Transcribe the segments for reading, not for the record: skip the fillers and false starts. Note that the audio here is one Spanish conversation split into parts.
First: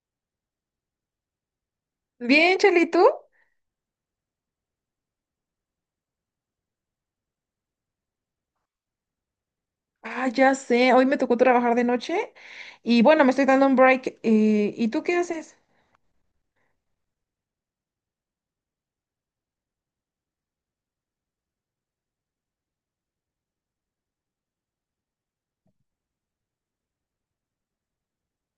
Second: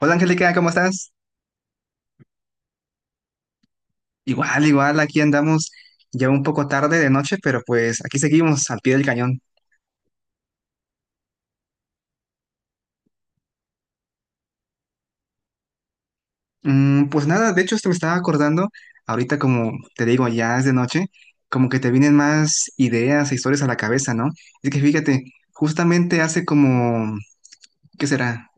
Hola Angélica, ¿cómo estás? Bien, Cheli, ¿tú? Igual, igual, aquí andamos ya un poco tarde de noche, pero pues aquí seguimos al pie del cañón. Ah, ya sé, hoy me tocó trabajar de noche y bueno, me estoy dando un break. ¿Y tú qué haces? Pues nada, de hecho, esto me estaba acordando, ahorita como te digo, ya es de noche, como que te vienen más ideas e historias a la cabeza, ¿no? Es que fíjate, justamente hace como, ¿qué será?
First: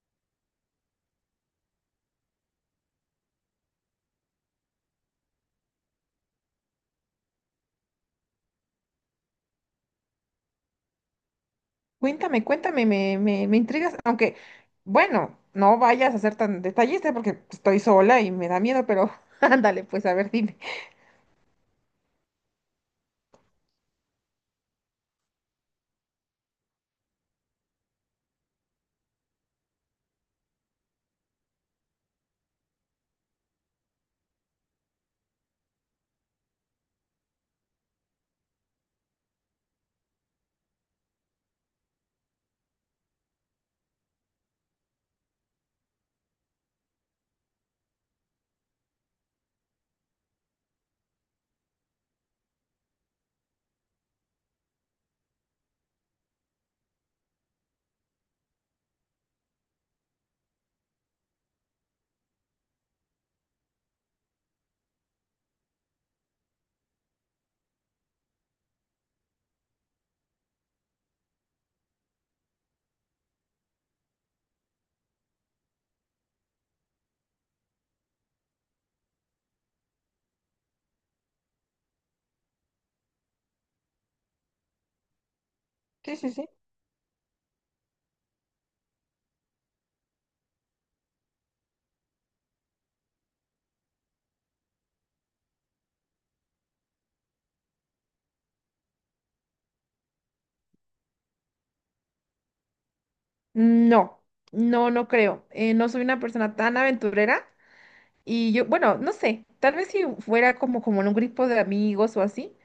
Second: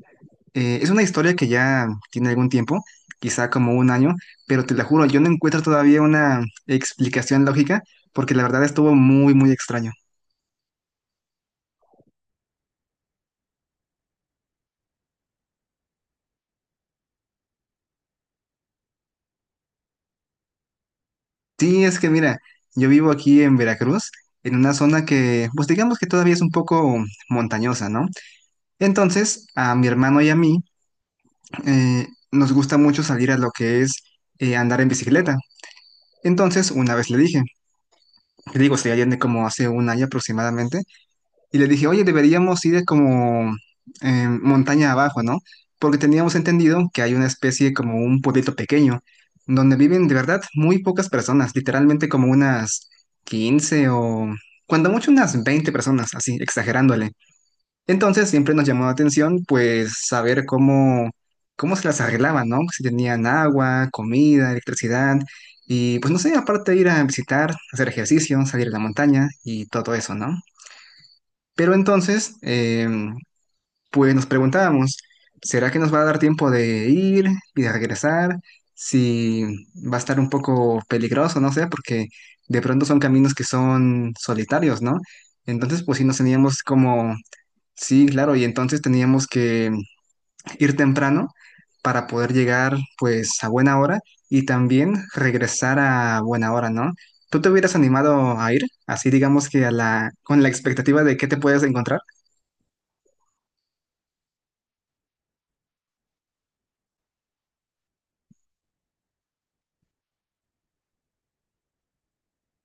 Es una historia que ya tiene algún tiempo, quizá como un año, pero te la juro, yo no encuentro todavía una explicación lógica, porque la verdad estuvo muy, muy extraño. Cuéntame, cuéntame, me intrigas, aunque bueno, no vayas a ser tan detallista porque estoy sola y me da miedo, pero ándale, pues a ver, dime. Sí, es que mira, yo vivo aquí en Veracruz, en una zona que, pues digamos que todavía es un poco montañosa, ¿no? Entonces, a mi hermano y a mí nos gusta mucho salir a lo que es andar en bicicleta. Entonces, una vez le dije, le digo, se allende como hace un año aproximadamente, y les dije, oye, deberíamos ir como montaña abajo, ¿no? Porque teníamos entendido que hay una especie como un pueblito pequeño, donde viven de verdad muy pocas personas, literalmente como unas 15 o cuando mucho unas 20 personas, así, exagerándole. Entonces siempre nos llamó la atención pues saber cómo, cómo se las arreglaban, ¿no? Si tenían agua, comida, electricidad y pues no sé, aparte ir a visitar, hacer ejercicio, salir a la montaña y todo eso, ¿no? Pero entonces, pues nos preguntábamos, ¿será que nos va a dar tiempo de ir y de regresar? Si va a estar un poco peligroso, no sé, porque de pronto son caminos que son solitarios, ¿no? Entonces, pues sí Sí, nos sí, sí. teníamos como, sí, claro, y entonces teníamos que ir temprano para poder llegar pues a buena hora y también regresar a buena hora, ¿no? ¿Tú te hubieras animado a ir? Así digamos que a la, con la expectativa de qué te puedes encontrar. No, no, no creo. No soy una persona tan aventurera y yo, bueno, no sé, tal vez si fuera como, como en un grupo de amigos o así.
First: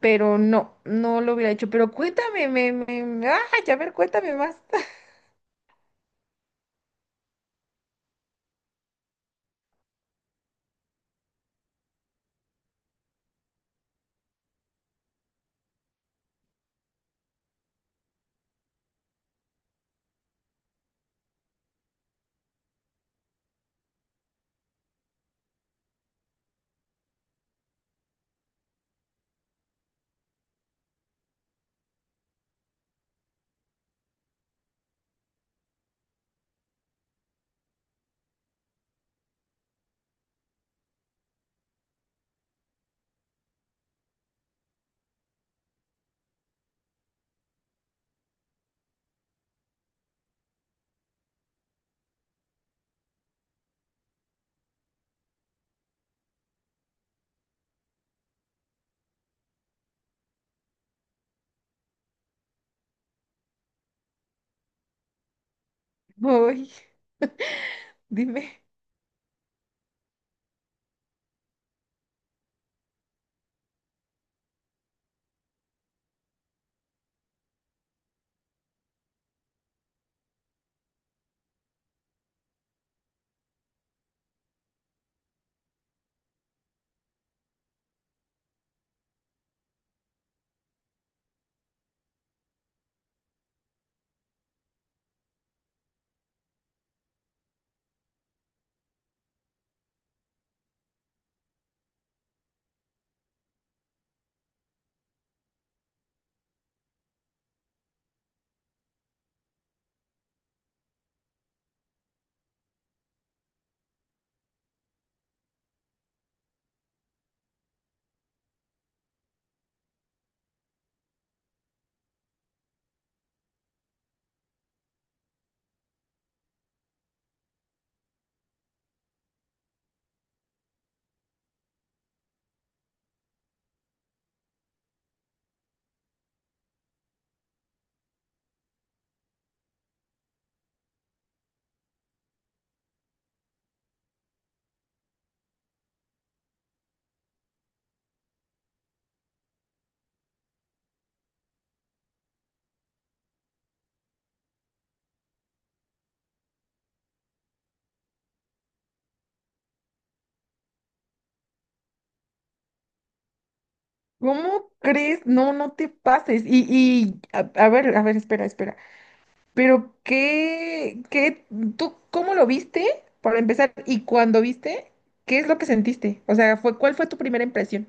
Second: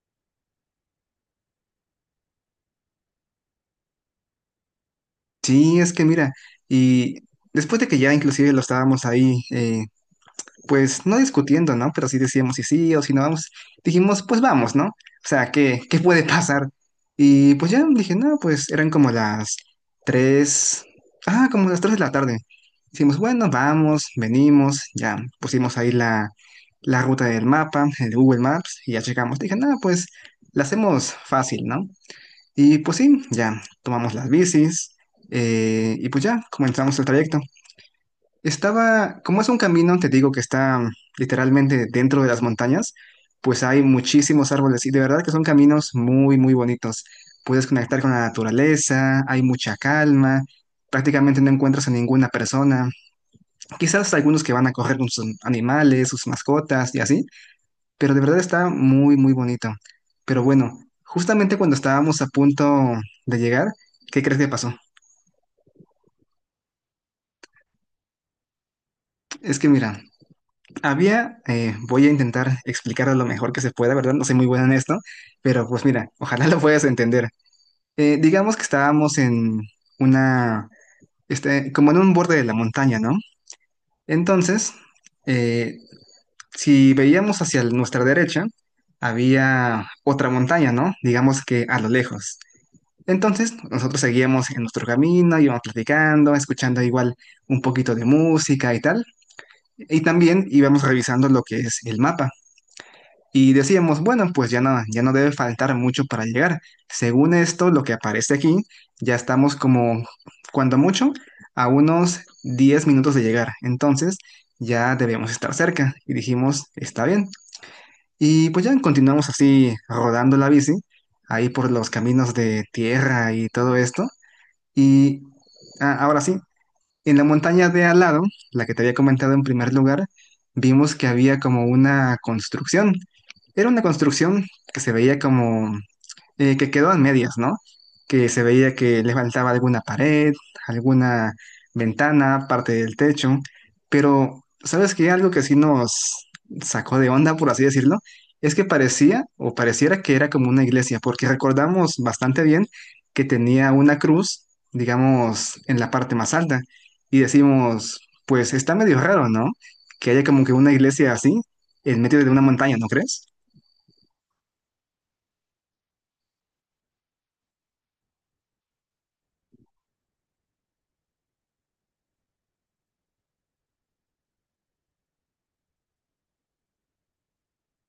Pero no, no lo hubiera hecho. Pero cuéntame, ay, a ver, cuéntame más. Sí, es que mira, y después de que ya inclusive lo estábamos ahí, pues no discutiendo, ¿no? Pero sí decíamos si sí o si no vamos, dijimos, pues vamos, ¿no? O sea, ¿qué, qué puede pasar? Y pues ya dije, no, pues eran tres, como las 3 de la tarde. Dijimos, bueno, vamos, venimos, ya pusimos ahí la, la ruta del mapa, el Google Maps, y ya llegamos. Dije, no, pues la hacemos fácil, ¿no? Y pues sí, ya tomamos las bicis y pues ya comenzamos el trayecto. Estaba, como es un camino, te digo que está literalmente dentro de las montañas, pues hay muchísimos árboles y de verdad que son caminos muy, muy bonitos. Puedes conectar con la naturaleza, hay mucha calma, prácticamente no encuentras a ninguna persona. Quizás algunos que van a correr con sus animales, sus mascotas y así, pero de verdad está muy, muy bonito. Pero bueno, justamente cuando estábamos a punto de llegar, ¿qué crees que pasó? Ay, dime, Es que mira, había, voy a intentar explicarlo lo mejor que se pueda, ¿verdad? No soy muy bueno en esto, pero pues mira, ojalá lo puedas entender. Digamos que estábamos en una, este, como en un borde de la montaña, ¿no? Entonces, eh, si veíamos hacia nuestra derecha, había otra montaña, ¿no? Digamos que a lo lejos. Entonces, nosotros seguíamos en nuestro camino, íbamos platicando, escuchando igual un poquito de música y tal. Y también íbamos revisando lo que es el mapa. Y decíamos, bueno, pues ya no, ya no debe faltar mucho para llegar. Según esto, lo que aparece aquí, ya estamos como, cuando mucho, a unos 10 minutos de llegar. Entonces, ya debemos estar cerca. Y dijimos, está bien. Y pues ya continuamos así rodando la bici, ahí por los caminos de tierra y todo esto. Y ah, ahora sí, en la montaña de al lado, la que te había comentado en primer lugar, vimos que había como una construcción. Era una construcción que se veía como que quedó a medias, ¿no? Que se veía que le faltaba alguna pared, alguna ventana, parte del techo, pero ¿sabes qué? Algo que sí nos sacó de onda, por así decirlo, es que parecía o pareciera que era como una iglesia, porque recordamos bastante bien que tenía una cruz, digamos, en la parte más alta, y decimos, pues está medio raro, ¿no? Que haya como que una iglesia así en medio de una montaña, ¿no crees? ¿cómo crees? No, no te pases. Y a ver, espera, espera. Pero ¿tú cómo lo viste? Para empezar, y cuando viste, ¿qué es lo que sentiste? O sea, fue, ¿cuál fue tu primera impresión?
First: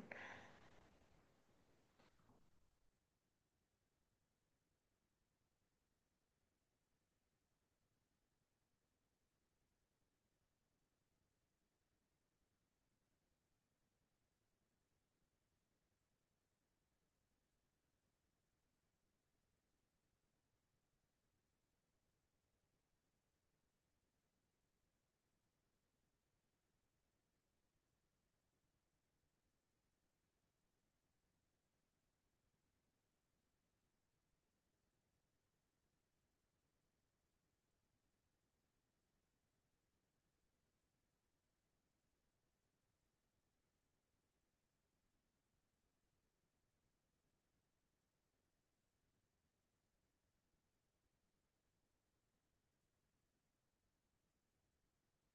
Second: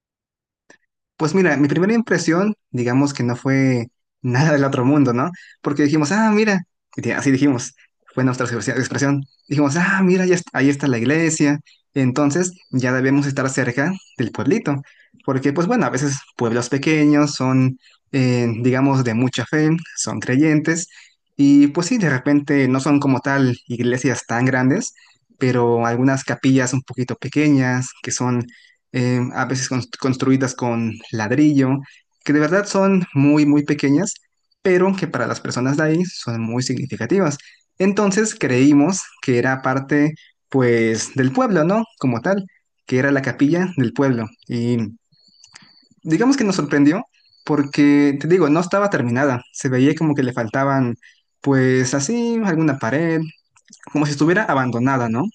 Pues mira, mi primera impresión, digamos que no fue nada del otro mundo, ¿no? Porque dijimos, ah, mira, y así dijimos, fue nuestra expresión. Dijimos, ah, mira, ahí está la iglesia, entonces ya debemos estar cerca del pueblito, porque pues bueno, a veces pueblos pequeños son, digamos, de mucha fe, son creyentes, y pues sí, de repente no son como tal iglesias tan grandes, pero algunas capillas un poquito pequeñas, que son a veces construidas con ladrillo, que de verdad son muy, muy pequeñas, pero que para las personas de ahí son muy significativas. Entonces creímos que era parte, pues, del pueblo, ¿no? Como tal, que era la capilla del pueblo. Y digamos que nos sorprendió porque, te digo, no estaba terminada, se veía como que le faltaban, pues, así, alguna pared, como si estuviera abandonada, ¿no?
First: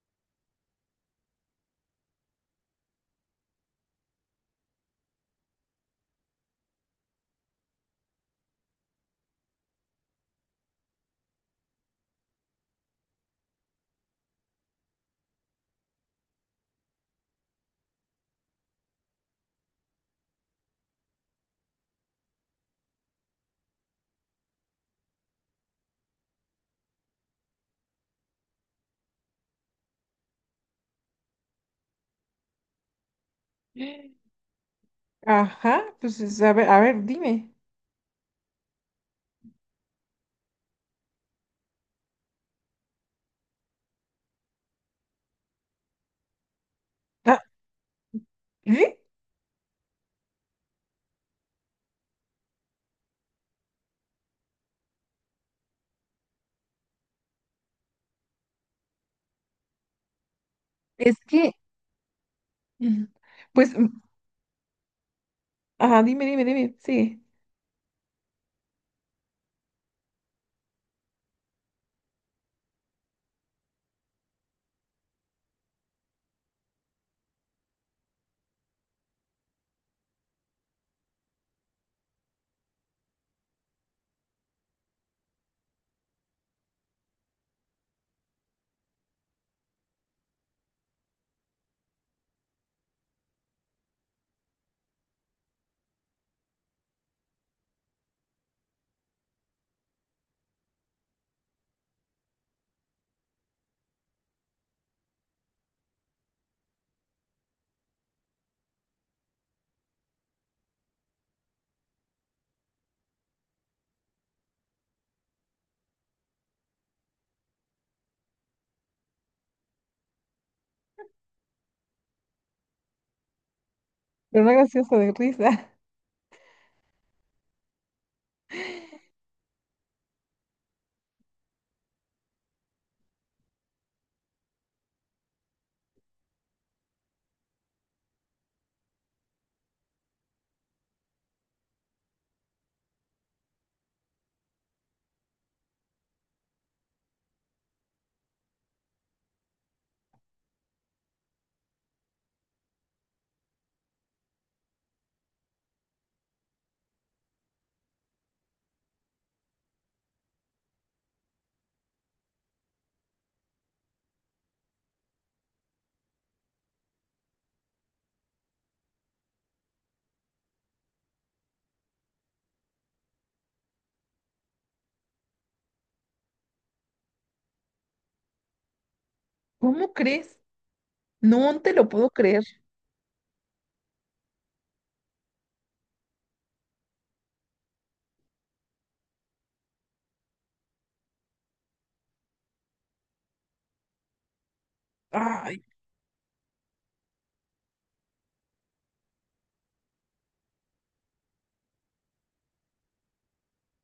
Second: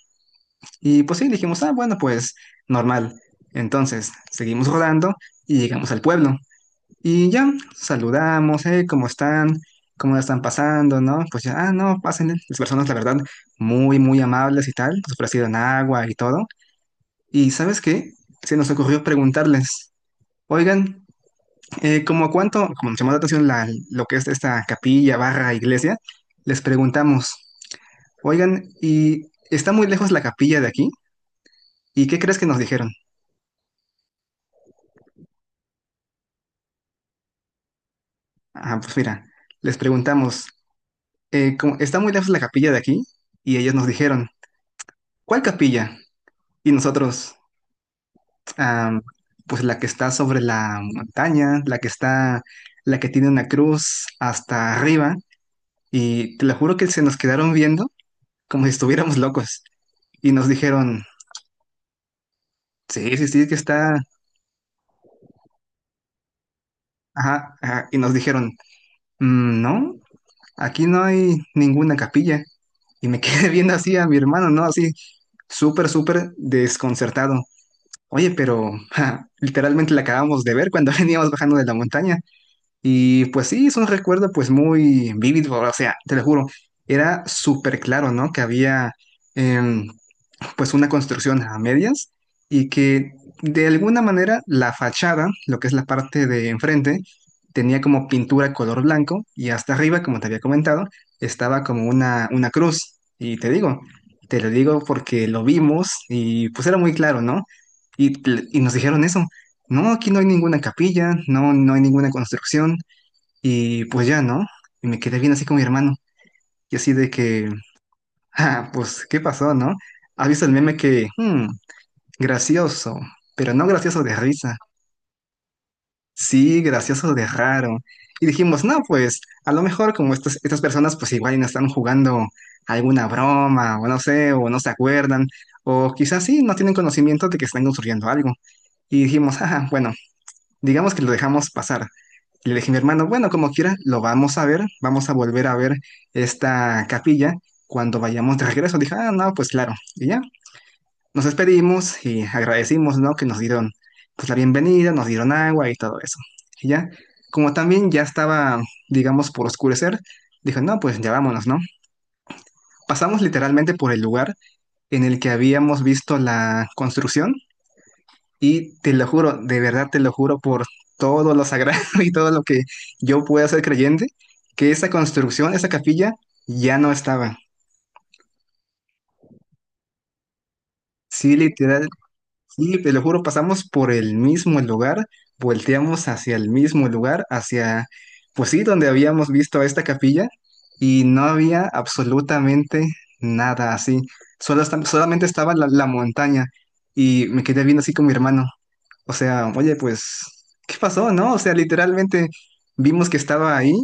Y pues sí, dijimos, ah, bueno, pues normal. Entonces, seguimos rodando y llegamos al pueblo. Y ya, saludamos, ¿cómo están? ¿Cómo la están pasando? ¿No? Pues ya, ah, no, pasen. Las personas, la verdad, muy, muy amables y tal. Nos ofrecieron agua y todo. Y ¿sabes qué? Se nos ocurrió preguntarles, oigan, ¿cómo cuánto, como nos llamó la atención lo que es esta capilla, barra, iglesia, les preguntamos, oigan, ¿y está muy lejos la capilla de aquí? ¿Y qué crees que nos dijeron? Ajá, pues es- a ver, dime. Ah, pues mira, les preguntamos, está muy lejos la capilla de aquí y ellos nos dijeron, ¿cuál capilla? Y nosotros, Ah, ¿eh? ah, pues la que está sobre la montaña, la que está, la que tiene una cruz hasta arriba y te lo juro que se nos quedaron viendo como si estuviéramos locos y nos dijeron, Es que, mm, sí, sí, sí, que pues, está, mm, ajá, dime, dime, dime, sí, ajá, ajá, y nos dijeron, Mm, no, aquí no hay ninguna capilla. Y me quedé viendo así a mi hermano, ¿no? Así, súper, súper desconcertado. Oye, pero ja, literalmente la acabamos de ver cuando veníamos bajando de la montaña. Y pues sí, es un recuerdo pues muy vívido, o sea, te lo juro, era súper claro, ¿no? Que había... em, pues una construcción a medias y que de alguna manera la fachada, lo que es la parte de enfrente, tenía como pintura color blanco y hasta arriba, como te había comentado, estaba como una cruz. Y te digo, te lo digo porque lo vimos y pues era muy claro, ¿no? Y, y nos dijeron eso, no, aquí no hay ninguna capilla, no, no hay ninguna construcción y pues ya, ¿no? Y me quedé bien así con mi hermano y así de que, ah, pues, ¿qué pasó, no? ¿Has visto el meme que, gracioso, pero no gracioso de pero no risa, gracioso de risa. sí, gracioso de raro. Y dijimos, no, pues a lo mejor como estas, estas personas pues igual y no están jugando alguna broma, o no sé, o no se acuerdan, o quizás sí, no tienen conocimiento de que están construyendo algo. Y dijimos, ajá, bueno, digamos que lo dejamos pasar. Y le dije a mi hermano, bueno, como quiera, lo vamos a ver, vamos a volver a ver esta capilla cuando vayamos de regreso. Dije, ah, no, pues claro. Y ya, nos despedimos y agradecimos, ¿no? Que nos dieron pues la bienvenida, nos dieron agua y todo eso. Y ya, como también ya estaba, digamos, por oscurecer, dijo, no, pues ya vámonos, ¿no? Pasamos literalmente por el lugar en el que habíamos visto la construcción y te lo juro, de verdad te lo juro por todo lo sagrado y todo lo que yo pueda ser creyente, que esa construcción, esa capilla, ya no estaba. ¿Cómo crees? Sí, No te literal. lo puedo creer. Sí, te lo juro, pasamos por el mismo lugar, volteamos hacia el mismo lugar, hacia, pues sí, donde habíamos visto a esta capilla, y no había absolutamente nada así. Solamente estaba Ay, la, la montaña, y me quedé viendo así con mi hermano. O sea, oye, pues, ¿qué pasó, no? O sea, literalmente vimos que estaba ahí,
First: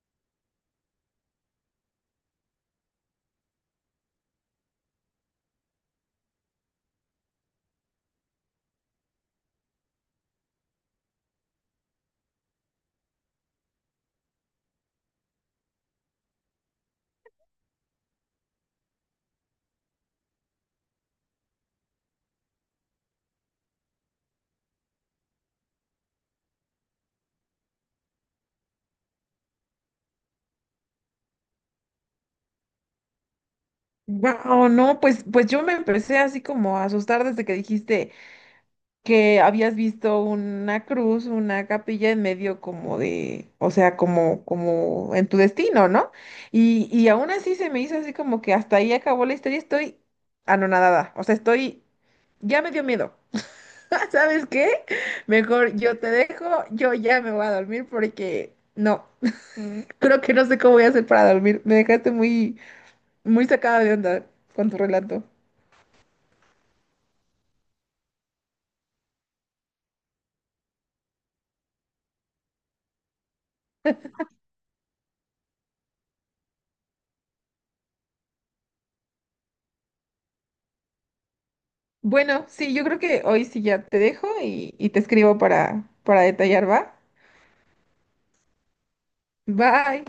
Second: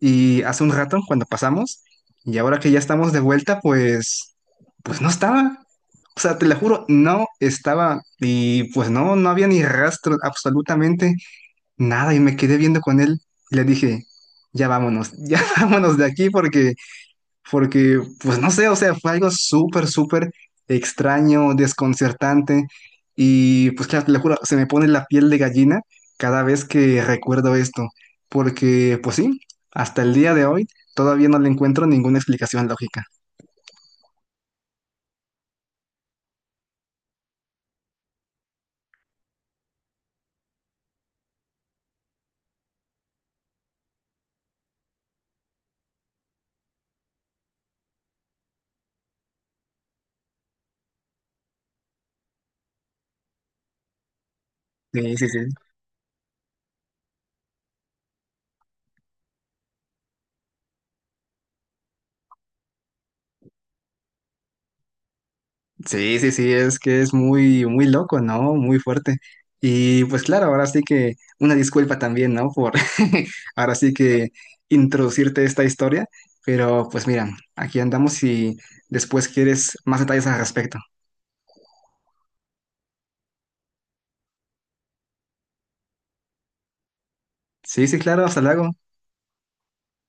y hace un rato, cuando pasamos, y ahora que ya estamos de vuelta, pues, pues no estaba. O sea, te lo juro, no estaba. Y pues no, no había ni rastro, absolutamente nada. Y me quedé viendo con él y le dije, ya vámonos, ya vámonos de aquí porque pues no sé, o sea, fue algo súper, súper extraño, desconcertante, y pues claro, te lo juro, se me pone la piel de gallina cada vez que recuerdo esto, porque, pues sí, hasta el día de hoy todavía no le encuentro ninguna explicación lógica. wow, no, pues, pues yo me empecé así como a asustar desde que dijiste que habías visto una cruz, una capilla en medio como de, o sea, como, como en tu destino, ¿no? Y y aún así se me hizo así como que hasta ahí acabó la historia, estoy anonadada, o sea, estoy, ya me dio miedo. ¿Sabes qué? Sí, sí, sí. Mejor yo te dejo, yo ya me voy a dormir porque no. Creo que no sé cómo voy a hacer para dormir. Me dejaste muy, muy sacada de onda con tu relato. Sí, sí, sí, es que es muy, muy loco, ¿no? Muy fuerte. Y pues claro, ahora sí que una disculpa también, ¿no? Por ahora sí que introducirte esta historia, pero pues mira, aquí andamos y después quieres más detalles al respecto. Bueno, sí, yo creo que hoy sí ya te dejo y te escribo para detallar, ¿va? Sí, sí, claro, hasta luego. Bye.